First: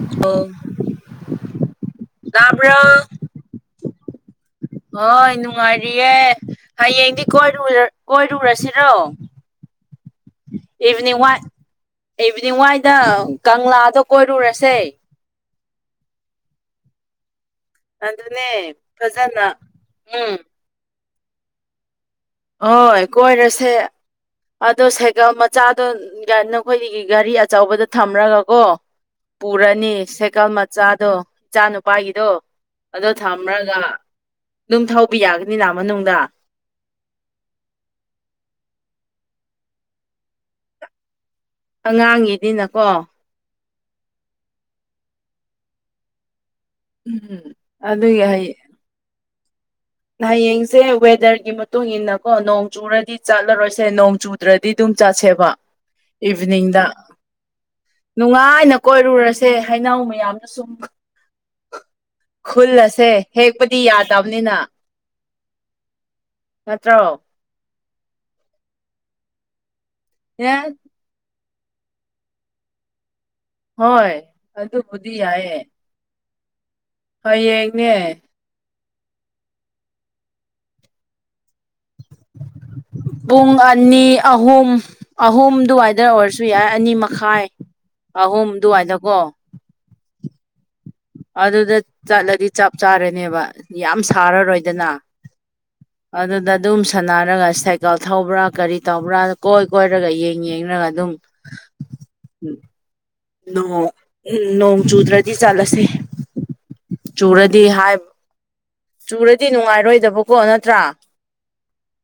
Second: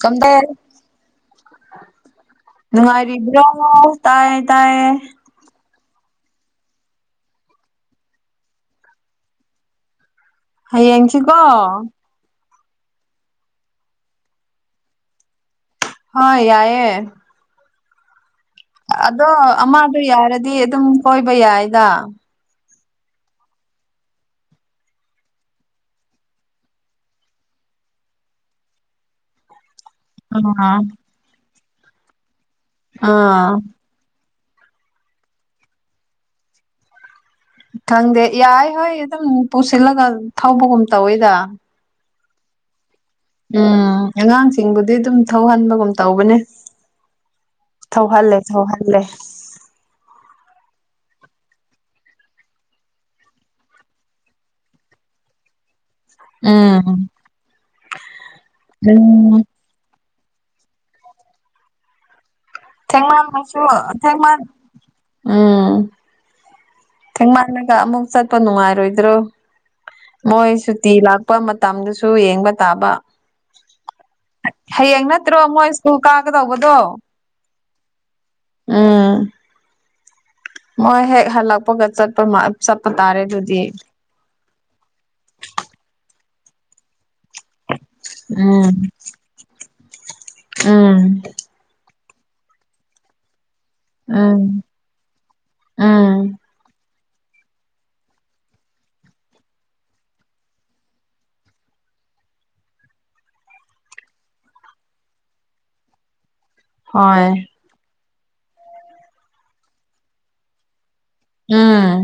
ꯁꯣꯝꯗꯦ ꯑꯣ ꯇꯥꯕ꯭ꯔꯣ ꯅꯨꯡꯉꯥꯏꯔꯤꯔꯤꯕ꯭ꯔꯣ ꯇꯥꯏ ꯍꯅꯨꯡ ꯌꯦꯦ ꯍꯌꯦꯡꯗꯤꯣꯏ ꯀꯣꯏꯔꯨꯔꯁꯤꯔꯣ ꯏꯚꯤꯅꯤꯡ ꯍꯌꯦꯡꯁꯤꯀꯣ ꯋꯥꯏ ꯏꯚꯤꯅꯤꯡ ꯋꯥꯏꯗ ꯀꯪꯂꯥꯗꯣ ꯀꯣꯏꯔꯨꯔꯁꯦ ꯍꯣꯏ ꯌꯥꯏꯌꯦꯦ ꯑꯗꯨ ꯑꯗꯨꯅꯦ ꯑꯗꯣ ꯐꯖꯅ ꯑꯃꯗꯣ ꯎꯝ ꯌꯥꯔꯗꯤ ꯑꯗꯨꯝ ꯀꯣꯏꯕ ꯌꯥꯏꯗ ꯍꯣꯏ ꯀꯣꯏꯔꯁꯦ ꯑꯗꯣ ꯁꯥꯏꯀꯜ ꯃꯆꯥꯗꯣ ꯅꯈꯣꯏ ꯒꯥꯔꯤ ꯑꯆꯧꯕꯗ ꯊꯝꯔꯒꯀꯣ ꯄꯨꯔꯅꯤ ꯑ ꯁꯥꯏꯀꯜ ꯃꯆꯥꯗꯣ ꯏꯆꯥ ꯅꯨꯄꯥꯒꯤꯗꯣ ꯑꯗꯣ ꯑꯥ ꯊꯝꯂꯒ ꯝ ꯊꯥꯎꯤ ꯌꯥꯒꯅꯤꯅ ꯃꯅꯨꯡꯗ ꯈꯪꯗꯦ ꯌꯥꯏ ꯍꯣꯏ ꯑꯗꯨꯝ ꯄꯨꯁꯤꯜꯂꯒ ꯊꯧꯕꯒꯨꯝ ꯇꯧꯋꯤꯗ ꯑꯉꯥꯡꯒꯤꯗꯤꯅꯀꯣ ꯎꯝ ꯑꯉꯥꯡꯁꯤꯡꯕꯨꯗꯤ ꯑꯗꯨꯝ ꯊꯧꯍꯟꯕꯒꯨꯝ ꯇꯧꯕꯅꯦ ꯎꯝ ꯑꯗꯨꯒꯤ ꯊꯧꯍꯜꯂꯦ ꯍꯌꯦ ꯊꯧꯍꯜꯂꯦ ꯍꯌꯦꯡꯁꯦ ꯋꯦꯗꯔꯒꯤ ꯃꯇꯨꯡ ꯏꯟꯅ ꯀꯣ ꯅꯣꯡ ꯆꯨꯔꯗꯤ ꯆꯠꯂꯔꯣꯏꯁꯦ ꯅꯣꯡ ꯆꯨꯗ꯭ꯔꯗꯤ ꯑꯗꯨꯝ ꯆꯠꯁꯦꯕ ꯏꯚꯤꯅꯤꯡꯗ ꯎꯝ ꯅꯨꯡꯉꯥꯏꯅ ꯎꯝ ꯀꯣꯏꯔꯨꯔꯁꯦ ꯈꯩꯅꯥꯎ ꯃꯌꯥꯝꯅ ꯁꯨꯝ ꯈꯨꯜ ꯑꯁꯦ ꯍꯦꯛꯄꯗꯤ ꯌꯥꯗꯕꯅꯤꯅ ꯑꯥ ꯅꯠꯇ꯭ꯔꯣ ꯃꯥꯟꯅꯒ ꯑꯃꯨꯛ ꯆꯠꯄ ꯅꯨꯡꯉꯥꯏꯔꯣꯏꯗ꯭ꯔꯣ ꯃꯣꯏ ꯑꯦ ꯁꯨꯇꯤ ꯂꯥꯛ ꯄꯄ ꯃꯇꯝꯗꯨꯁꯨ ꯌꯦꯡꯕ ꯇꯥꯕ ꯍꯣꯏ ꯑꯗꯨꯕꯨꯗꯤ ꯌꯥꯏꯑꯦ ꯀ ꯀꯥꯒꯦ ꯇꯧꯕꯗꯣ ꯍꯣꯏ ꯌꯦꯡꯅꯦ ꯑꯥ ꯃꯣꯏ ꯍꯦꯛ ꯍꯂꯛꯄꯣꯒꯠ ꯆꯠꯄ ꯃꯥ ꯁꯠꯇ ꯇꯥꯦ ꯄꯨꯡ ꯑꯅꯤ ꯑꯍꯨꯝ ꯑꯍꯨꯝ ꯑꯗꯨꯋꯥꯏꯗ ꯑꯣꯏꯔꯁꯨ ꯌꯥꯏ ꯑꯅꯤ ꯃꯈꯥꯏ ꯑꯍꯨꯝ ꯎꯝ ꯑꯗꯨꯋꯥꯏꯗꯀꯣ ꯎꯝ ꯑꯗꯨꯗ ꯆꯠꯂꯗꯤ ꯆꯞ ꯆꯥꯔꯅꯦꯕ ꯌꯥꯝ ꯎꯝ ꯁꯥꯔꯔꯣꯏꯗꯅ ꯎꯝ ꯑꯗꯨꯗ ꯑꯗꯨꯝ ꯁꯥꯟꯅꯔꯒ ꯁꯥꯏꯀꯜ ꯊꯧꯕ꯭ꯔꯥ ꯀꯔꯤ ꯇꯧꯕ꯭ꯔꯥ ꯀꯣꯏ ꯀꯣꯏꯔꯒ ꯌꯦꯡ ꯌꯦꯡꯔꯒ ꯑꯗꯨꯝ ꯅꯣꯡ ꯆꯨꯗ꯭ꯔꯗꯤ ꯆꯠꯂꯁꯦ ꯍꯣꯏ ꯆꯨꯔꯗꯤ ꯍꯥꯏꯕ ꯆꯨꯔꯗꯤ ꯅꯨꯡꯉꯥꯏꯔꯣꯏꯗꯕꯀꯣ ꯅꯠꯇ꯭ꯔꯥ ꯎꯝ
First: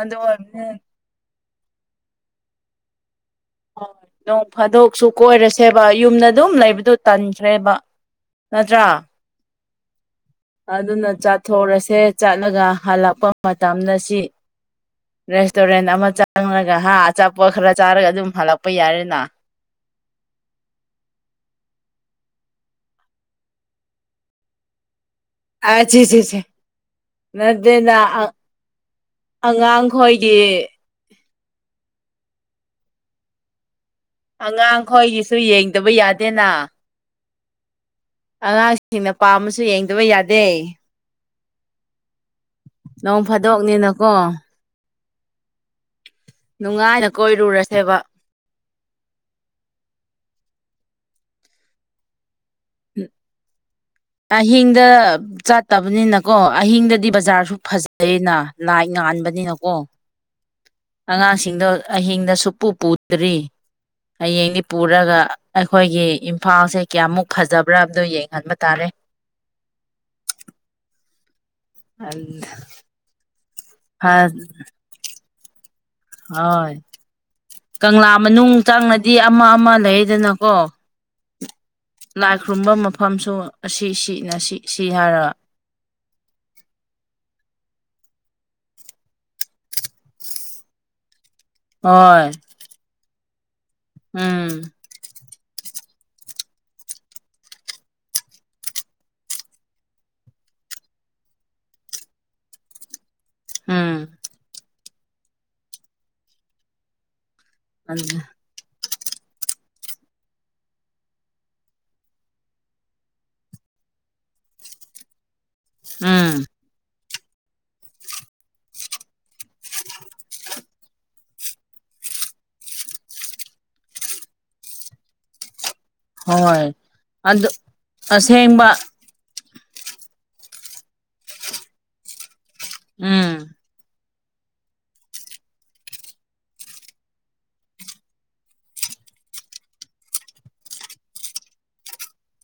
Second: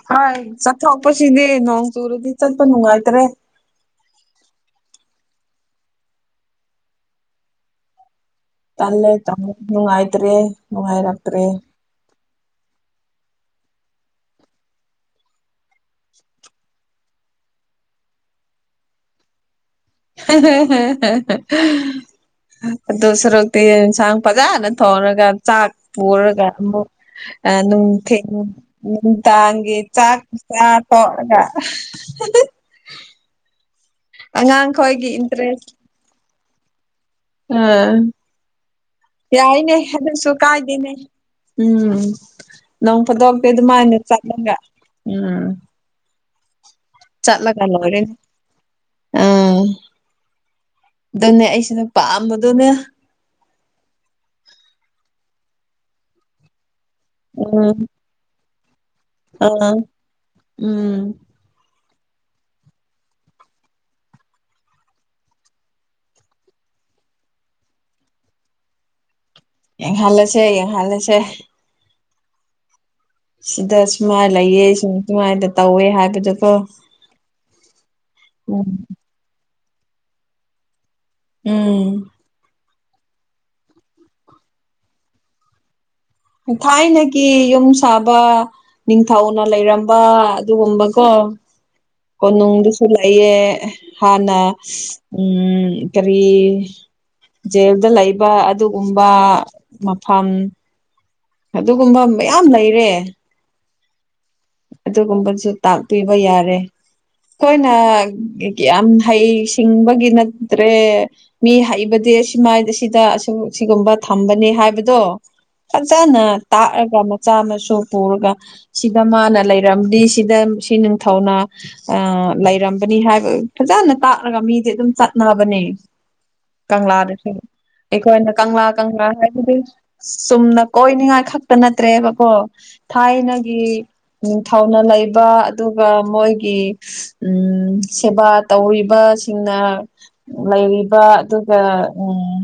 ꯑꯗꯨ ꯍꯣꯏ ꯑꯣꯏꯕꯅꯤ ꯆꯠꯊꯣꯛꯄꯁꯤꯗꯤ ꯅꯣꯡ ꯆꯨꯔꯗꯤ ꯆꯠꯄ ꯅꯨꯡꯉꯥꯏꯇ꯭ꯔꯦ ꯍꯣꯏ ꯅꯣꯡ ꯐꯥꯗꯣꯛꯁꯨ ꯀꯣꯏꯔꯁꯦꯕ ꯌꯨꯝꯗ ꯑꯗꯨꯝ ꯂꯩꯕꯗꯨ ꯇꯟꯈ꯭ꯔꯦꯕ ꯅꯠꯇ꯭ꯔꯥ ꯇꯂꯦ ꯅꯨꯡꯉꯥꯏꯇꯔꯦ ꯑꯗꯨꯅ ꯆꯥꯠꯊꯣꯛꯔꯁꯦ ꯆꯠꯂꯒ ꯍꯜꯂꯛꯄ ꯃꯇꯝꯗ ꯁꯤ ꯔꯦꯁꯇꯨꯔꯦꯟ ꯑꯃ ꯆꯪꯉꯒ ꯍꯥ ꯑꯆꯥꯄꯣꯠ ꯈꯔ ꯆꯥꯔꯒ ꯑꯗꯨꯝ ꯍꯜꯂꯛꯄ ꯌꯥꯔꯦꯅ [unintelligible] ꯑꯗꯨ ꯁꯔꯨꯛꯇꯤ ꯏꯟꯁꯥꯡ ꯐꯖꯅ ꯊꯣꯡꯔꯒ ꯆꯥꯛ ꯑ ꯁꯤ ꯁꯤ ꯁꯤ ꯄꯨꯔꯒ ꯑꯃꯨꯛ ꯑ ꯅꯠꯇꯦꯅ ꯅꯨꯡꯊꯤꯜ ꯅꯨꯡꯗꯥꯡꯒꯤ ꯆꯥꯛ ꯑꯉꯥꯡꯈꯣꯏꯒꯤ ꯆꯥ ꯇꯣꯛꯑꯒ ꯑꯉꯥꯡꯈꯣꯏꯒꯤ ꯑꯉꯥꯡꯈꯣꯏꯒꯤꯁꯨ ꯏꯟꯇꯔꯦꯁ ꯌꯦꯡꯗꯕ ꯌꯥꯗꯦꯅ ꯑꯥ ꯑꯉꯥꯡ ꯌꯥꯏꯅꯦ ꯑꯗꯨꯁꯨ ꯀꯥꯏꯗꯦꯅꯦ ꯎꯝ ꯅꯣꯡ ꯅꯣꯡꯐꯗꯣꯛꯇꯤ ꯑꯗꯨꯃꯥꯏꯅ ꯐꯥꯗꯣꯛꯅꯤꯅꯀꯣ ꯆꯠꯂꯒ ꯎꯝ ꯅꯨꯡꯉꯥꯏꯅ ꯆꯠꯂꯒ ꯀꯣꯏꯔꯨꯔꯁꯦꯕ ꯂꯣꯏꯔꯦ ꯎꯝ ꯑꯗꯨꯅꯦ ꯑꯩꯁꯤꯅ ꯄꯥꯝꯕꯗꯨꯅꯦ ꯑꯍꯤꯡꯗ ꯆꯥꯠꯇꯕꯅꯤꯅꯀꯣ ꯑꯍꯤꯡꯗꯗꯤ ꯕꯖꯥꯔꯁꯨ ꯎꯝ ꯐꯖꯩꯅ ꯂꯥꯏꯠ ꯑꯥ ꯉꯥꯟꯕꯅꯤꯅꯀꯣ ꯎꯝ ꯑꯉꯥꯡꯁꯤꯡꯗꯣ ꯑꯍꯤꯡꯗ ꯁꯨꯡꯄꯨ ꯄꯨꯗ꯭ꯔꯤ ꯍꯌꯦꯡꯗꯤ ꯄꯨꯔꯒ ꯑꯩꯈꯣꯏꯒꯤ ꯏꯝꯐꯥꯜꯁꯦ ꯀꯌꯥꯃꯨꯛ ꯐꯖꯕ꯭ꯔꯥꯗꯣ ꯌꯦꯡꯍꯟꯕ ꯇꯥꯔꯦ ꯌꯦꯡꯍꯜꯂꯁꯦ ꯌꯦꯡꯍꯜꯂꯁꯦ [inaudible] ꯁꯤꯗ ꯁꯨꯃꯥꯏꯅ ꯂꯩꯌꯦ ꯁꯨꯃꯥꯏꯅ ꯇꯧꯋꯦ ꯍꯥꯏ ꯍꯣꯏ ꯀꯪꯂꯥ ꯃꯅꯨꯡ ꯎꯝ ꯆꯪꯉꯗꯤ ꯑꯃ ꯑꯃ ꯂꯩꯌꯦꯗꯅꯀꯣ ꯎꯝ ꯂꯥꯏ ꯈꯨꯔꯨꯝꯕ ꯃꯐꯝꯁꯨ ꯑꯁꯤꯅ ꯁꯤ ꯁꯤ ꯁꯤ ꯍꯥꯏꯔꯒ ꯊꯥꯏꯅꯒꯤ ꯌꯨꯝ ꯁꯥꯕ ꯅꯤꯡꯊꯧꯅ ꯂꯩꯔꯝꯕ ꯑꯗꯨꯒꯨꯝꯕꯀꯣ ꯍꯣꯏ ꯀꯣꯅꯨꯡꯗꯨꯁꯨ ꯂꯩꯌꯦ ꯍꯥꯟꯅ ꯎꯝ ꯎꯝ ꯀꯔꯤ ꯖꯦꯜꯗ ꯂꯩꯕ ꯑꯗꯨꯒꯨꯝꯕ ꯃꯐꯝ ꯑꯗꯨꯒꯨꯝꯕ ꯃꯌꯥꯝ ꯂꯩꯔꯦ ꯑꯝ ꯑꯗꯨꯒꯨꯝꯕꯁꯨ ꯇꯥꯛꯄꯤꯕ ꯌꯥꯔꯦ ꯑꯩꯈꯣꯏꯅ ꯌꯥꯝ ꯍꯩꯁꯤꯡꯕꯒꯤ ꯅꯠꯇ꯭ꯔꯦ ꯃꯤ ꯍꯩꯕꯗꯤ ꯁꯨꯃꯥꯏ ꯁꯤꯗ ꯑ ꯁꯤꯒꯨꯝꯕ ꯊꯝꯕꯅꯦ ꯍꯥꯏꯕꯗꯣ ꯐꯖꯅ ꯎꯝ ꯇꯥꯛꯑꯒ ꯃꯆꯥ ꯃꯁꯨ ꯄꯨꯔꯒ ꯁꯤꯗ ꯃꯥꯅ ꯂꯩꯔꯝꯗꯤ ꯁꯤꯗ ꯁꯤ ꯅꯤꯡꯊꯧꯅ ꯑ ꯂꯩꯔꯝꯕꯅꯤ ꯍꯥꯏꯕ ꯐꯖꯅ ꯇꯥꯛꯂꯒ ꯃꯤꯗꯤ ꯑꯗꯨꯝ ꯆꯠꯅꯕꯅꯦ ꯍꯣꯏ ꯀꯪꯂꯥꯗꯁꯨ ꯑꯗꯨ ꯑꯩꯈꯣꯏꯅ ꯀꯪꯂꯥ ꯑꯁꯦꯡꯕ ꯀꯪꯂꯥ ꯍꯥꯏꯕꯗꯤ ꯆꯨꯝꯅ ꯀꯣꯏꯅꯤꯡꯉꯥꯏ ꯈꯛꯇ ꯅꯠꯇ꯭ꯔꯦꯕꯀꯣ ꯎꯝ ꯊꯥꯏꯅꯒꯤ ꯅꯤꯡꯊꯧꯅ ꯂꯩꯕ ꯑꯗꯨꯒ ꯃꯣꯏꯒꯤ ꯎꯝ ꯁꯦꯕꯥ ꯇꯧꯋꯤꯕꯁꯤꯡꯅ ꯂꯩꯔꯤꯕ ꯑꯗꯨꯒ ꯎꯝ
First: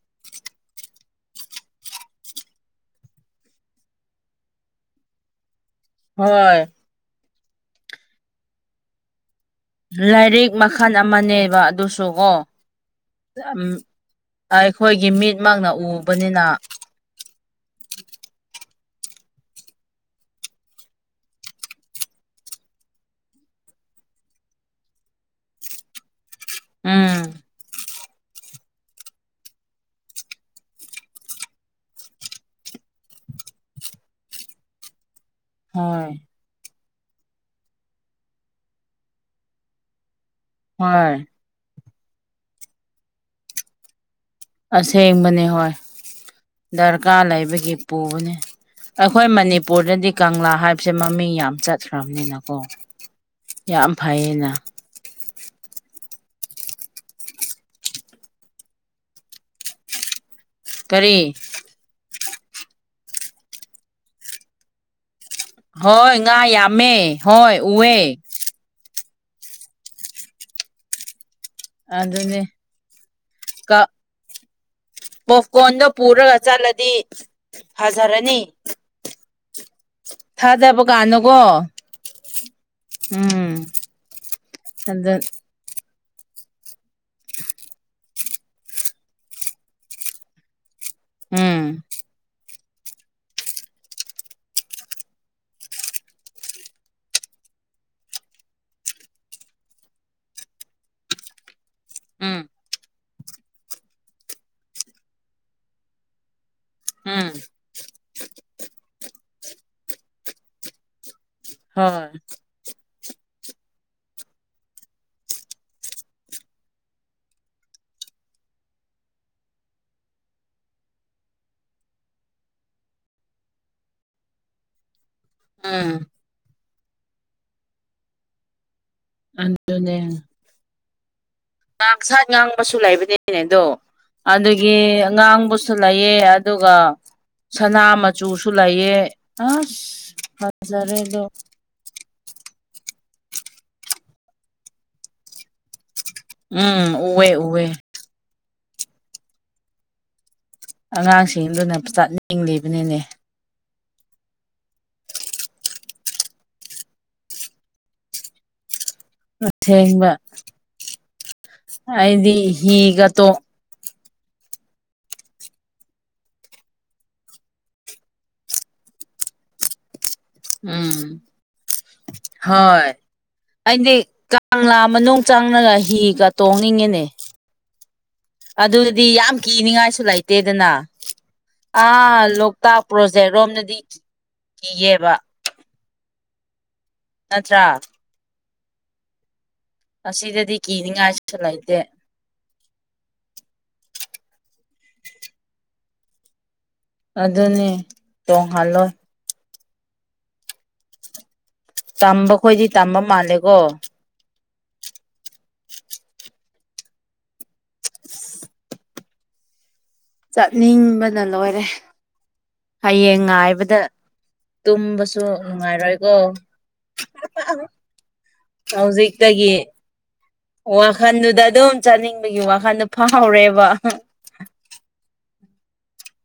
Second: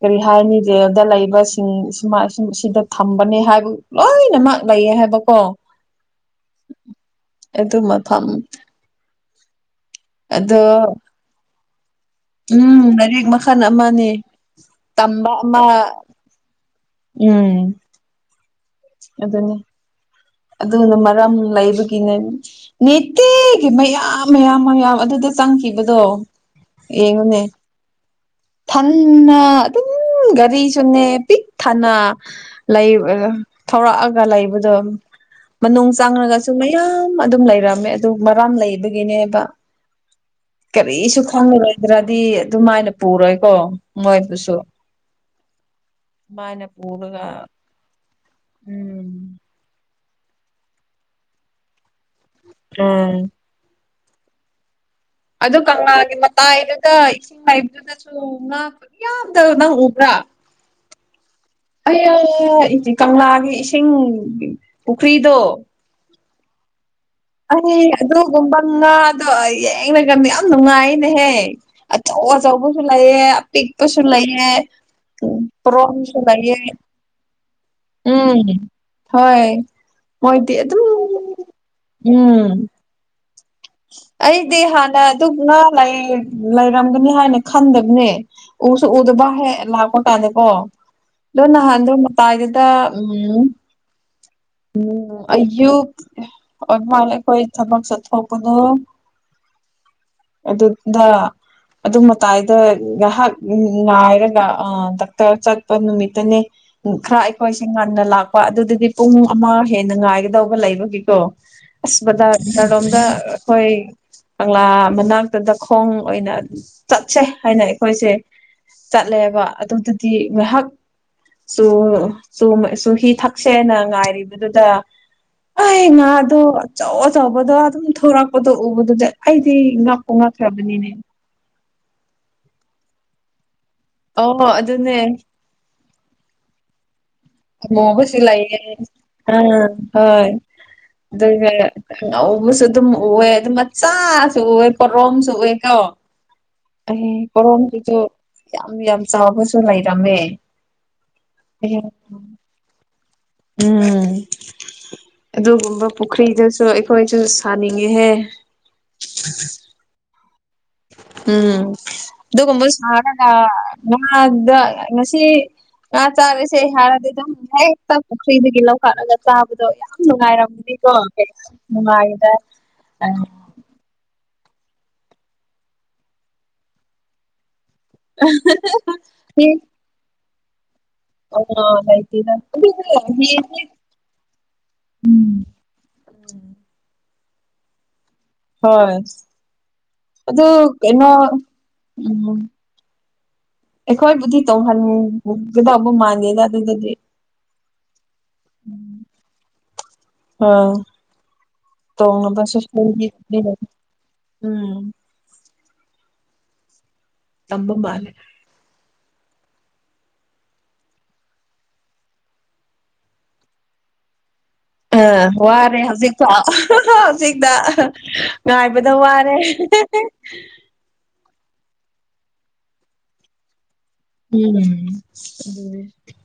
ꯀꯔꯤ ꯍꯥꯏꯅꯤ ꯔꯦꯜꯗ ꯂꯩꯕꯁꯤꯡ ꯁꯨꯃꯥꯏ ꯁꯤ ꯁꯤꯗ ꯊꯝꯕꯅꯦ ꯍꯥꯏꯕ ꯂꯣꯏꯅꯃꯛ ꯂꯩꯌꯦ ꯍꯥꯏꯕꯀꯣ ꯍꯣꯏ ꯑꯗꯨ ꯃꯐꯝ ꯂꯥꯏꯔꯤꯛ ꯑꯗꯣ ꯃꯈꯜ ꯑꯃꯅꯦꯕ ꯑꯗꯨ ꯁꯨꯀꯣ ꯎꯝ ꯂꯥꯏꯔꯤꯛ ꯃꯈꯜ ꯑꯃꯅꯤ ꯑꯩꯈꯣꯏꯒꯤ ꯇꯝꯕ ꯑꯃ ꯃꯤꯠꯃꯛꯅ ꯎꯕꯅꯤꯅ ꯎꯝ ꯑꯗꯨꯅꯤ ꯑꯗꯨꯅ ꯃꯔꯝ ꯂꯩꯕꯒꯤꯅꯦ ꯅꯨꯇꯤꯒꯤ ꯃꯌꯥꯝ ꯃꯌꯥꯝ ꯃꯌꯥꯝ ꯑꯗꯨꯗ ꯆꯪꯈꯤꯕꯗꯣ ꯎꯝ ꯌꯦꯡꯉꯨꯅꯦ ꯊꯥꯟꯅ ꯑꯗꯨꯝ ꯒꯔꯤꯁꯨꯨꯅꯦ ꯄꯤꯛ ꯊꯥꯟꯅ ꯂꯩ ꯊꯧꯔꯛꯑꯒ ꯂꯩꯕꯗꯣ ꯃꯅꯨꯡ ꯍꯣꯏ ꯆꯥꯡꯉꯒꯁꯨ ꯃꯌꯥꯝ ꯑꯗꯨꯝ ꯂꯩꯔꯝꯃꯦ ꯑꯗꯨ ꯃꯔꯥꯝ ꯂꯩꯕꯒꯤꯅꯦꯕ ꯍꯣꯏ ꯀꯔꯤꯁꯨ ꯈꯪꯂꯉꯔꯣꯏꯗ꯭ꯔꯗꯤ ꯑꯗꯨꯃꯥꯏꯅ ꯄꯨꯔꯣꯏꯀꯣ ꯃꯣꯏꯗꯨꯁꯨ ꯑꯁꯦꯡꯕꯅꯤ ꯍꯣꯏ ꯄꯨꯔꯒ ꯗꯔꯀꯥꯔ ꯂꯩꯕꯒꯤ ꯄꯨꯕꯅꯤ ꯎꯝ ꯑꯩꯈꯣꯏ ꯃꯅꯤꯄꯨꯔꯗꯗꯤ ꯀꯪꯂꯥ ꯍꯥꯏꯕꯁꯦ ꯃꯃꯤꯡ ꯌꯥꯝ ꯆꯠꯈ꯭ꯔꯕꯅꯤꯅ ꯑꯣ ꯎꯝ ꯌꯥꯝ ꯐꯩꯌꯦꯅ ꯑꯗꯨ ꯀꯪꯂꯥꯒꯤ ꯃꯇꯥꯏꯗꯒ ꯏꯁꯤꯡ ꯂꯩꯥꯏꯕꯗꯨꯗꯁꯨ ꯉꯥ ꯌꯥꯝꯗꯅ ꯎꯕ꯭ꯔꯥ ꯀꯔꯤ ꯑꯩ ꯀꯪꯂꯥꯒꯤ ꯏꯁꯤꯡ ꯄꯨꯈ꯭ꯔꯤꯗꯣ ꯍꯣꯏ ꯉꯥ ꯌꯥꯝꯃꯦ ꯍꯣꯏ ꯑꯩ ꯎꯑꯦ ꯑꯗꯨꯒꯨꯝꯕ ꯉꯥꯗꯣ ꯌꯦꯡꯅꯒ ꯌꯥꯝ ꯅꯨꯡꯉꯥꯏꯅꯦꯍꯦ ꯑꯆꯧ ꯑꯗꯨꯅꯦ ꯑꯆꯧꯕꯁꯨ ꯂꯩꯑꯦ ꯀ ꯑꯄꯤꯛꯄꯁꯨ ꯂꯩꯑꯦ ꯄꯣꯞꯀꯣꯔꯟꯗꯣ ꯄꯨꯔꯒ ꯆꯠꯂꯗꯤ ꯎꯝ ꯐꯖꯔꯅꯤ ꯍꯣꯏ ꯃꯣꯏꯗꯤ ꯊꯥꯖꯕ ꯑꯗꯨꯝ ꯀꯥꯅꯨꯀꯣ ꯎꯝ ꯎꯝ ꯑꯩꯗꯤ ꯍꯥꯟꯅ ꯑꯗ ꯑꯗꯨꯅ ꯂꯩꯔꯝꯒꯅꯤ ꯍꯥꯏꯅ ꯈꯟꯗꯕꯅꯦ ꯎꯁꯨ ꯎꯗꯕ ꯍꯦꯛ ꯂꯥꯛꯄ ꯇꯥꯅꯤꯀꯣ ꯑꯗꯣ ꯎꯝ ꯅꯍꯥꯟꯗꯣ ꯇꯥꯏꯗꯦꯗ ꯎꯝ ꯎꯝ ꯑꯌꯨꯛ ꯑꯗꯨꯃꯅ ꯑꯩꯈꯣꯏ ꯊꯕꯛ ꯆꯠꯊꯣꯛꯄꯗꯣ ꯑꯗꯨꯗ ꯑꯗꯨ ꯎꯝ ꯃꯇꯥꯏꯗ ꯉꯥꯏꯍꯥꯛ ꯎ ꯉꯥꯏꯔꯒ ꯑ ꯗꯥꯛꯇꯔ ꯆꯠꯄ ꯅꯨꯃꯤꯠꯇꯅꯦ ꯈꯔ ꯎꯝ ꯑꯩꯈꯣꯏ ꯉꯟꯅ ꯂꯥꯛꯄ ꯑꯗꯨꯗꯗꯤ ꯄꯨꯡ ꯑꯃ ꯍꯦꯟꯅ ꯉꯥꯏꯒꯗꯧꯕ ꯂꯩꯕꯒꯤꯀꯣ ꯍꯣꯏ ꯑꯁꯕꯗ ꯔꯣꯝꯗ ꯑꯩꯈꯣꯏ ꯀꯪꯂꯥ ꯃꯅꯥꯛꯇꯗ ꯈꯣꯡ ꯑꯣꯏꯅ ꯆꯠꯁꯦ ꯍꯥꯏꯅ ꯑꯩꯈꯣꯏꯁꯦ ꯆꯠꯂꯦꯕ ꯑꯗꯨꯗꯨꯗꯤ ꯉꯥꯏꯍꯥꯛ ꯁꯨ ꯆ ꯁꯨ ꯍꯤ ꯊꯛꯁꯦꯅ ꯉꯥꯏꯔꯤꯕꯗꯨꯗ ꯑꯩ ꯎꯝ ꯉꯥꯗꯣ ꯑꯆꯧ ꯑꯆꯧꯕꯗꯣ ꯑꯗꯨꯝ ꯊꯣꯔꯛꯄꯗꯣ ꯎꯕꯗꯨꯗꯤ ꯑꯩꯗꯤ ꯂꯕꯅꯤꯅꯦ ꯉ ꯁꯥꯏꯠ ꯉꯥꯡꯕꯁꯨ ꯂꯩꯕꯅꯤꯅꯦꯗꯣ ꯑꯣ ꯑꯗꯨꯗꯒꯤ ꯑꯗꯨꯅꯦ ꯉꯥꯡꯕꯁꯨ ꯁꯨ ꯂꯩꯑ ꯑꯗꯨꯒ ꯃꯣ ꯁꯅꯥ ꯄꯨꯁꯨ ꯃꯆꯨꯁꯨ ꯂꯥꯏꯌꯦ ꯂꯩꯑ ꯑꯥ ꯑꯁ ꯍꯣꯏ ꯐꯖꯔꯦ ꯑꯗꯣ ꯑꯗꯨꯒ ꯉꯧꯕꯁꯨ ꯑꯗꯨꯝ ꯎꯑꯦ ꯑꯗꯨ ꯃꯆꯥꯁꯨ ꯎꯑꯦ ꯄꯣꯔꯣꯝꯁꯨ ꯎꯑꯦ ꯀꯣ ꯎꯝ ꯑꯩ ꯎꯑꯦ ꯎꯑꯦ ꯄꯣꯔꯣꯝꯗꯨꯁꯨ ꯌꯥꯝ ꯌꯥꯝ ꯆꯥꯕꯁꯨ ꯂꯩꯔꯝꯃꯦ ꯑꯉꯥꯡꯁꯤꯡꯗꯨꯅ ꯑꯩ ꯆꯠꯅꯤꯡꯂꯤꯕꯅꯤꯅꯦ ꯎꯝ ꯑꯗꯨꯒꯨꯝꯕ ꯄꯨꯈ꯭ꯔꯤꯗꯁꯨ ꯑꯩꯈꯣꯏꯁꯨ ꯁꯥꯅꯤꯡꯉꯦꯍꯦ ꯁꯦꯡꯕ ꯎꯝ ꯑꯗꯨꯒꯨꯝꯕ ꯁꯥꯔꯒ ꯍꯤꯒꯇꯣ ꯃꯥꯗ ꯉꯁꯤ ꯉꯥ ꯆꯥꯔꯤꯁꯦ ꯍꯥꯏꯔꯗꯤ ꯑꯗꯨꯝ ꯍꯦꯛꯇ ꯄꯨꯈ꯭ꯔꯤꯗꯒꯤ ꯂꯧꯈꯠꯂꯒ ꯆꯥꯕꯗꯣ ꯌꯥꯝ ꯅꯨꯡꯉꯥꯏꯔꯝꯃꯅꯤꯀꯣ ꯎꯝ ꯅꯨꯡꯉꯥꯏꯗ ꯍꯣꯏ ꯑ ꯑꯩꯗꯤ ꯀꯪꯂꯥ ꯃꯅꯨꯡ ꯆꯪꯅꯒ ꯍꯤꯒ ꯇꯣꯡꯅꯤꯡꯉꯤꯅꯦ ꯑꯗꯨꯗꯤ ꯌꯥꯝ ꯀꯤꯅꯤꯉꯥꯏꯁꯨ ꯂꯩꯇꯦꯗꯅ ꯑ ꯑꯥ ꯂꯩꯇꯦꯗ ꯑꯗꯨꯗꯤ ꯂꯣꯛꯇꯥꯛ ꯄ꯭ꯔꯣꯖꯦꯛ ꯍꯌꯦꯡꯗꯤ ꯔꯣꯝꯗꯗꯤ ꯀꯤꯌꯦꯦꯕ ꯎꯝ ꯅꯠꯇ꯭ꯔ ꯍꯣꯏ ꯑꯗꯨ ꯑꯁꯤꯗꯗꯤ ꯀꯩꯅꯣ ꯀꯤꯅꯤꯡꯉꯥꯏꯁꯨ ꯂꯩꯇꯦ ꯎꯝ ꯑꯩꯈꯣꯏꯕꯨꯗꯤ ꯇꯧꯍꯟꯒꯗꯧꯕ ꯃꯥꯟꯗꯦꯗ ꯑꯗꯨꯗꯗꯤ ꯑꯗꯨꯅꯦ ꯇꯣꯡꯍꯜꯂꯣꯏ ꯑꯥ ꯇꯝꯕ ꯈꯣꯏꯗꯤ ꯇꯝꯕ ꯃꯥꯜꯂꯦꯀꯣ [unintelligible] [unintelligible] ꯇꯝꯕ ꯃꯥꯂꯦ ꯆꯠꯅꯤꯡꯕꯅ ꯂꯣꯏꯔꯦ ꯍꯌꯦꯡ ꯉꯥꯏꯕꯗ ꯇꯨꯝꯕꯁꯨ ꯑ ꯋꯥꯔꯦ ꯅꯨꯡꯉꯥꯏꯔꯣꯏꯀꯣ ꯍꯧꯖꯤꯛꯐꯥꯎ ꯍꯧꯖꯤꯛꯇ ꯉꯥꯏꯕꯗ ꯋꯥꯔꯦ ꯍꯧꯖꯤꯛꯇꯒꯤ ꯋꯥꯈꯟꯗꯨꯗ ꯑꯗꯨꯝ ꯆꯠꯅꯤꯡꯕꯒꯤ ꯋꯥꯈꯟꯗ ꯐꯥꯎꯔꯦꯕ [unintelligible]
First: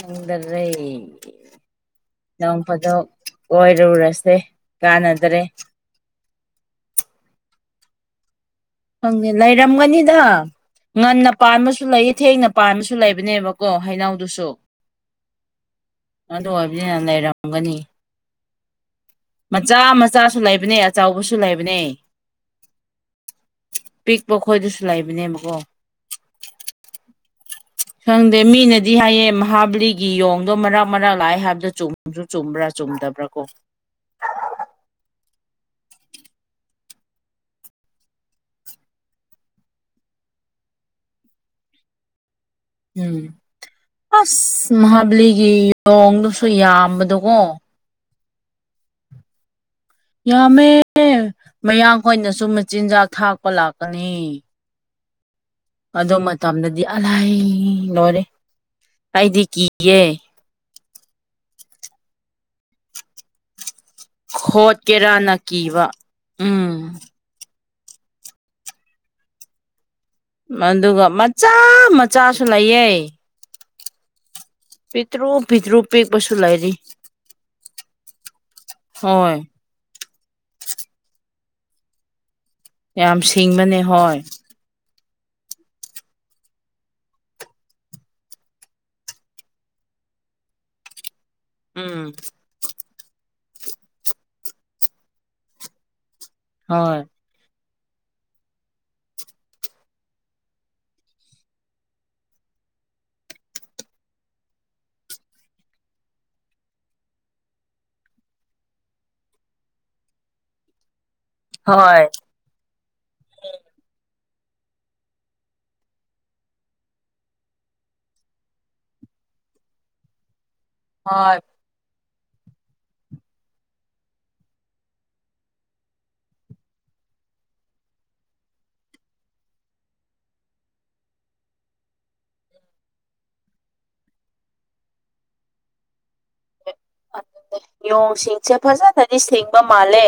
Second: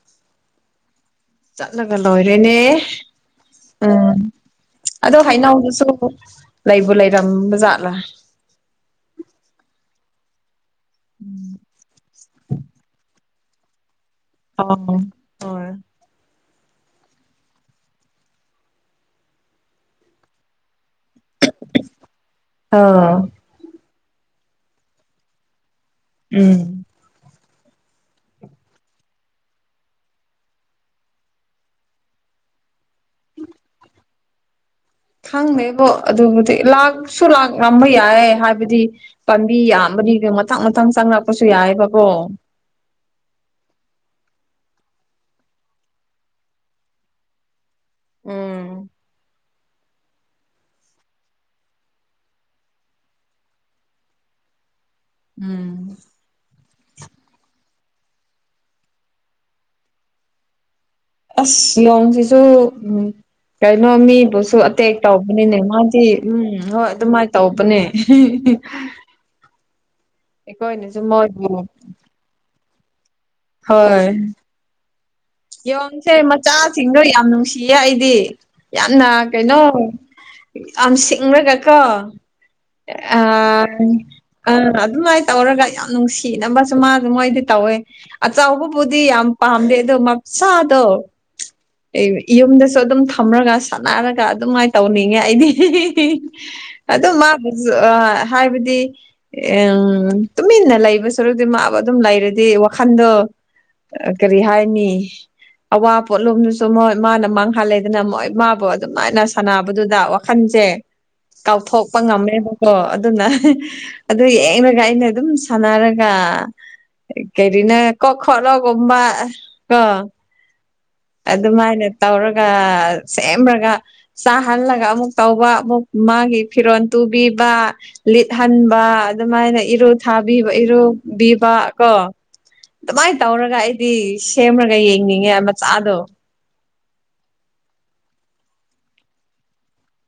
ꯈꯪꯗꯔꯦ ꯆꯠꯂꯒ ꯂꯣꯏꯔꯦꯅꯦ ꯅꯣꯡ ꯐꯥꯗꯣꯛ ꯎꯝ ꯀꯣꯏꯔꯨꯔꯁꯦ ꯑꯗꯣ ꯀꯥꯟꯅꯗ꯭ꯔꯦ ꯍꯩꯅꯧꯗꯨꯁꯨ ꯂꯩꯕꯨ ꯂꯩꯔꯝꯕꯖꯥꯠꯂꯥ ꯍꯪꯉꯦ ꯂꯩꯔꯝꯒꯅꯤꯗ ꯉꯟꯅ ꯄꯥꯟꯕꯁꯨ ꯨ ꯂꯩꯌꯦ ꯊꯦꯡꯅ ꯄꯥꯟꯕꯁꯨ ꯂꯩꯕꯅꯦꯕꯀꯣ ꯍꯩꯅꯧꯗꯨꯁꯨ [unintelligible] ꯑꯗꯨ ꯑꯣꯏꯕꯅꯤꯅ ꯂꯩꯔꯝꯒꯅꯤ ꯃꯆꯥ ꯃꯆꯥꯁꯨ ꯂꯩꯕꯅꯦ ꯑꯆꯧꯕꯁꯨ ꯂꯩꯕꯅꯦ ꯑ ꯄꯤꯛꯄ ꯈꯣꯏꯗꯨꯁꯨ ꯂꯩꯕꯅꯦꯕꯀꯣ ꯎꯝ ꯈꯪꯗꯦ ꯃꯤꯅꯗꯤ ꯍꯥꯏꯌꯦ ꯃꯍꯥꯕꯂꯤꯒꯤ ꯌꯣꯡꯗꯣ ꯃꯔꯥꯛ ꯃꯔꯥꯛ ꯂꯥꯛꯑꯦ ꯍꯥꯏꯕꯗ ꯆꯨꯝ ꯑꯗꯨ ꯆꯨꯝꯕ꯭ꯔꯥ ꯆꯨꯝꯗꯕ꯭ꯔꯥ ꯀꯣ ꯈꯪꯗꯦꯕꯣ ꯑꯗꯨꯕꯨꯗꯤ ꯂꯥꯛꯁꯨ ꯂꯥꯛꯉꯝꯕ ꯌꯥꯏꯌꯦ ꯍꯥꯏꯕꯗꯤ ꯄꯥꯝꯕꯤ ꯌꯥꯝꯕꯗꯤ ꯃꯊꯪ ꯃꯊꯪ ꯆꯪꯪꯔꯛꯄꯁꯨ ꯌꯥꯏꯑꯕꯀꯣ ꯎꯝ ꯑꯁ ꯃꯍꯥꯕꯂꯤꯒꯤ ꯂꯣꯡꯗꯨꯁꯨ ꯌꯥꯝꯕꯗꯣꯀꯣ ꯎꯝ ꯌꯥꯝꯃꯦ ꯃꯌꯥꯡꯈꯣꯏꯅꯁꯨ ꯃꯆꯤꯟꯖꯥꯛ ꯊꯥꯛꯄ ꯂꯥꯛꯀꯅꯤ ꯎꯝ ꯑꯗꯨ ꯃꯇꯝꯗꯗꯤ ꯑꯂꯥꯏ ꯂꯣꯏꯔꯦ ꯑꯩꯗꯤ ꯀꯤꯌꯦ ꯑꯁ ꯌꯣꯡꯁꯤꯁꯨ ꯎꯝ ꯀꯩꯅꯣ ꯃꯤꯕꯨꯁꯨ ꯑꯇꯦꯛ ꯈꯣꯠꯀꯦꯔꯥꯅ ꯇꯧꯕꯅꯤꯅꯦ ꯀꯤꯕ ꯃꯥꯗꯤ ꯎꯝ ꯍꯣꯏ ꯑꯗꯨꯃꯥꯏ ꯇꯧꯄꯅꯦ ꯑꯗꯨꯒ ꯃꯣꯏꯕꯨ ꯃꯆꯥ ꯃꯆꯥꯁꯨ ꯂꯩꯌꯦ ꯍꯣꯏ ꯄꯤꯇ꯭ꯔꯨ ꯌꯣꯡꯁꯦ ꯃꯆꯥꯁꯤꯡꯗꯣ ꯌꯥꯝ ꯅꯨꯡꯁꯤꯌꯦ ꯑꯩꯗꯤ ꯌꯥꯝꯅ ꯍꯣꯏ ꯀꯩꯅꯣ ꯌꯥꯝ ꯁꯤꯡꯂꯒ ꯀꯣ ꯌꯥꯝ ꯑ ꯁꯤꯡꯕꯅꯦ ꯍꯣꯏ ꯑꯥ ꯑꯗꯨꯃꯥꯏꯅ ꯇꯧꯔꯒ ꯌꯥꯝ ꯅꯨꯡꯁꯤꯅꯕꯁꯨ ꯃꯥꯁꯨ ꯃꯣꯏꯗꯤ ꯇꯧꯋꯦ ꯑꯆꯧꯕꯕꯨꯗꯤ ꯌꯥꯝ ꯄꯥꯝꯗꯦ ꯑ ꯑꯗꯣ ꯃ ꯁꯥꯗꯣ ꯎꯝ ꯑꯩ ꯌꯨꯝꯗꯁꯨ ꯑꯗꯨꯝ ꯊꯝꯂꯒ ꯁꯥꯟꯅꯔꯒ ꯑꯗꯨꯃꯥꯏꯅ ꯇꯧꯅꯤꯡꯉꯦ ꯑꯩꯗꯤ ꯍꯣꯏ ꯑꯗꯨ ꯃꯥ ꯑ ꯍꯥꯏꯕꯗꯤ ꯎꯝ ꯇꯨꯃꯤꯟꯅ ꯂꯩꯕ ꯁꯔꯨꯛꯗꯤ ꯃꯥꯕꯨ ꯑꯗꯨꯝ ꯂꯩꯔꯗꯤ ꯋꯥꯈꯟꯗꯣ ꯀꯔꯤ ꯍꯥꯏꯅꯤ [inaudible] ꯑꯋꯥ ꯄꯣꯠꯂꯣꯝꯗꯨꯁꯨ ꯃꯣꯏ ꯃꯥꯅ ꯃꯥꯡꯍꯜꯂꯦꯗꯅ ꯃꯣꯏ ꯃꯥꯕꯨ ꯑꯗꯨꯃꯥꯏꯅ ꯁꯥꯟꯅꯕꯗꯨꯗ ꯋꯥꯈꯟꯁꯦ ꯀꯥꯎꯊꯣꯛꯄ ꯍꯣꯏ ꯉꯝꯃꯦꯕ ꯑꯣ ꯑꯗꯨꯅ ꯑꯗꯨ ꯌꯦꯡꯔꯒ ꯑꯩꯅ ꯑꯗꯨꯝ ꯁꯥꯟꯅꯔꯒ ꯀꯩꯔꯤꯅꯦ ꯀꯣꯛ ꯈꯣꯠꯂꯣꯒꯨꯝꯕꯀꯣ ꯍꯣꯏ ꯑꯗꯨꯃꯥꯏꯅ ꯇꯧꯔꯒ ꯁꯦꯝꯔꯒ ꯆꯥꯍꯜꯂꯒ ꯑꯃꯨꯛ ꯇꯧꯕ ꯑꯃꯨꯛ ꯃꯥꯒꯤ ꯐꯤꯔꯣꯜ ꯇꯨꯕꯤꯕ ꯂꯤꯠꯍꯟꯕ ꯑꯗꯨꯃꯥꯏꯅ ꯏꯔꯨ ꯊꯥꯕꯤꯕ ꯏꯔꯨꯕꯤꯕꯀꯣ ꯑꯗꯨꯃꯥꯏꯅ ꯇꯧꯔꯒ ꯑꯩꯗꯤ ꯁꯦꯝꯔꯒ ꯌꯦꯡꯅꯤꯡꯉꯦ ꯃꯆꯥꯗꯣ ꯑꯗꯨꯗ ꯌꯣꯡꯁꯤꯡꯁꯦ ꯐꯖꯅꯗꯤ ꯁꯤꯡꯕ ꯃꯥꯜꯂꯦ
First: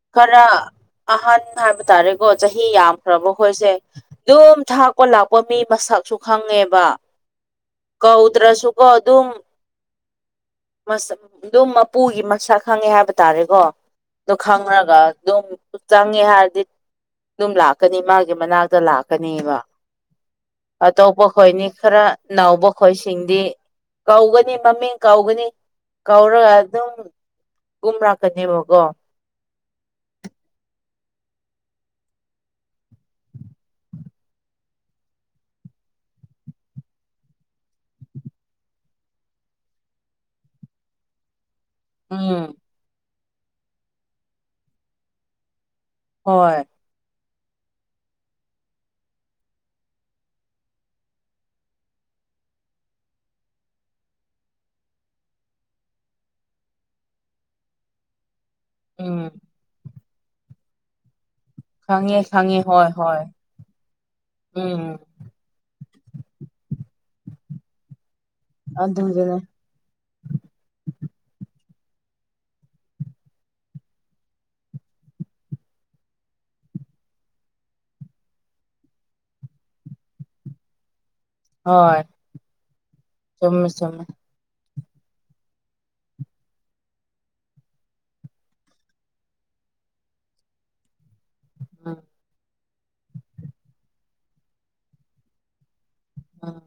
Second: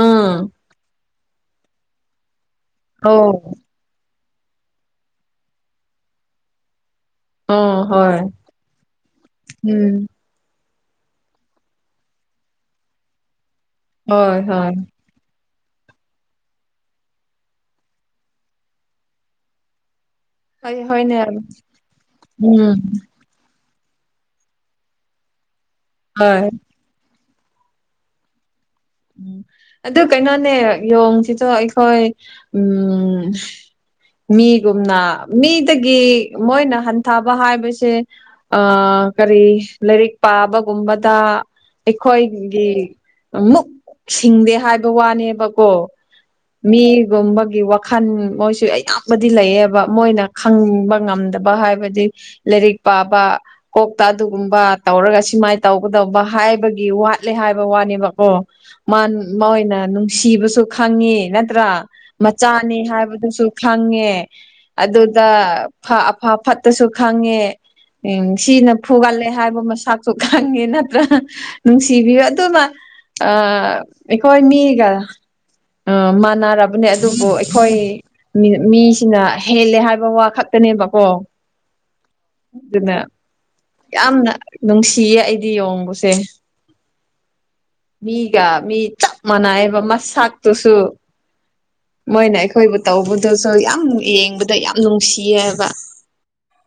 ꯑꯧ ꯈꯔ ꯑꯍꯟ ꯍꯥꯏꯕ ꯇꯥꯔꯦꯀꯣ ꯆꯍꯤ ꯑꯣ ꯌꯥꯝꯈ꯭ꯔꯕꯈꯣꯏꯁꯦ ꯑꯗꯨꯝ ꯊꯥꯛꯄ ꯂꯥꯛꯄ ꯃꯤ ꯃꯁꯛꯁꯨ ꯈꯪꯉꯦꯕ ꯑꯣ ꯍꯣꯏ ꯀꯧꯗ꯭ꯔꯁꯨꯀꯣ ꯎꯝ ꯃꯁꯛ ꯑꯗꯨꯝ ꯃꯄꯨꯒꯤ ꯃꯁꯛ ꯈꯪꯉꯦ ꯍꯥꯏꯕ ꯇꯥꯔꯦꯀꯣ ꯑꯗꯨ ꯍꯣꯏ ꯍꯣꯏ ꯈꯪꯉꯒ ꯑꯗꯨꯝ ꯆꯪꯉꯦ ꯍꯥꯏꯔꯗꯤ ꯑꯗꯨꯝ ꯂꯥꯛꯀꯅꯤ ꯃꯥꯒꯤ ꯃꯅꯥꯛꯇ ꯂꯥꯛꯀꯅꯦꯕ ꯍꯣꯏ ꯍꯣꯏꯅꯦ ꯑꯇꯣꯞꯄ ꯈꯣꯏꯅꯤ ꯈꯔ ꯅꯥꯎꯕ ꯎꯝ ꯈꯣꯏꯁꯤꯡꯗꯤ ꯀꯧꯒꯅꯤ ꯃꯃꯤꯡ ꯀꯧꯒꯅꯤ ꯍꯣꯏ ꯀꯧꯔꯒ ꯑꯗꯨꯝ ꯀꯨꯝꯔꯛꯀꯅꯦꯕꯀꯣ ꯎꯝ ꯑꯗꯨ ꯀꯩꯅꯣꯅꯦ ꯌꯣꯡꯁꯤꯁꯨ ꯑꯩꯈꯣꯏ ꯎꯝ ꯃꯤꯒꯨꯝꯅ ꯃꯤꯗꯒꯤ ꯃꯣꯏꯅ ꯍꯟꯊꯕ ꯍꯥꯏꯕꯁꯦ ꯑ ꯀꯔꯤ ꯂꯥꯏꯔꯤꯛ ꯄꯥꯕꯒꯨꯝꯕꯗ ꯎꯝ ꯑꯩꯈꯣꯏꯒꯤ ꯃꯨꯛ ꯁꯤꯡꯗꯦ ꯍꯥꯏꯕ ꯋꯥꯅꯦꯕꯀꯣ ꯍꯣꯏ ꯃꯤꯒꯨꯝꯕꯒꯤ ꯋꯥꯈꯜ ꯃꯣꯏꯁꯨ ꯑꯌꯥꯝꯕꯗꯤ ꯂꯩꯌꯦꯕ ꯃꯣꯏꯅ ꯈꯪꯕ ꯉꯝꯗꯕ ꯕ ꯍꯥꯏꯕꯗꯤ ꯂꯥꯏꯔꯤꯛ ꯄꯥꯕ ꯀꯣꯛꯇ ꯑꯗꯨꯒꯨꯝꯕ ꯇꯧꯔꯒ ꯁꯨꯃꯥꯏꯅ ꯇꯧꯒꯗꯧꯕ ꯍꯥꯏꯕꯒꯤ ꯋꯥꯠꯂꯦ ꯍꯥꯏꯕ ꯋꯥꯅꯦꯕꯀꯣ ꯎꯝ ꯃꯣꯏꯅ ꯅꯨꯡꯁꯤꯕꯁꯨ ꯈꯪꯉꯤ ꯅꯠꯇ꯭ꯔ ꯈꯪꯉꯦ ꯈꯪꯉꯦ ꯃꯆꯥꯅꯤ ꯍꯣꯏ ꯍꯣꯏ ꯍꯥꯏꯕꯗꯨꯁꯨ ꯈꯪꯉꯦ ꯎꯝ ꯑꯗꯨ ꯗ ꯐꯥ ꯑꯐ ꯐꯠꯇꯁꯨ ꯈꯪꯉꯦ ꯎꯝ ꯁꯤꯅ ꯐꯨꯒꯠꯂꯦ ꯑꯗꯨꯗꯨꯅꯦ ꯍꯥꯏꯕ ꯃꯁꯛ ꯁꯨ ꯈꯪꯉꯦ ꯅꯠꯇ꯭ꯔꯥ ꯅꯨꯡꯁꯤꯕꯤꯌꯨ ꯑꯗꯨꯃ ꯑꯥ ꯑꯩꯈꯣꯏ ꯃꯤꯒ ꯑ ꯃꯥꯟꯅꯔꯕꯅꯦ ꯑꯗꯨꯕꯨ ꯑꯩꯈꯣꯏ ꯃꯤ ꯃꯤꯁꯤꯅ ꯍꯦꯜꯂꯦ ꯍꯥꯏꯕ ꯋꯥ ꯈꯛꯇꯅꯦꯕꯀꯣ ꯍꯣꯏ ꯑꯗꯨꯅ ꯆꯨꯝꯃꯦ ꯆꯨꯝꯃꯦ ꯌꯥꯝꯅ ꯅꯨꯡꯁꯤꯌꯦ ꯑꯩꯗꯤ ꯌꯣꯡꯕꯨꯁꯦ ꯃꯤꯒ ꯃꯤ ꯆꯞ ꯃꯥꯟꯅꯑꯕ ꯃꯁꯥꯛꯇꯨꯁꯨ ꯎꯝ ꯃꯣꯏꯅ ꯑꯩꯈꯣꯏꯕꯨ ꯇꯧꯕꯗꯁꯨ ꯌꯥꯝ ꯌꯦꯡꯕꯗ ꯌꯥꯝ ꯅꯨꯡꯁꯤꯌꯦꯕ ꯑ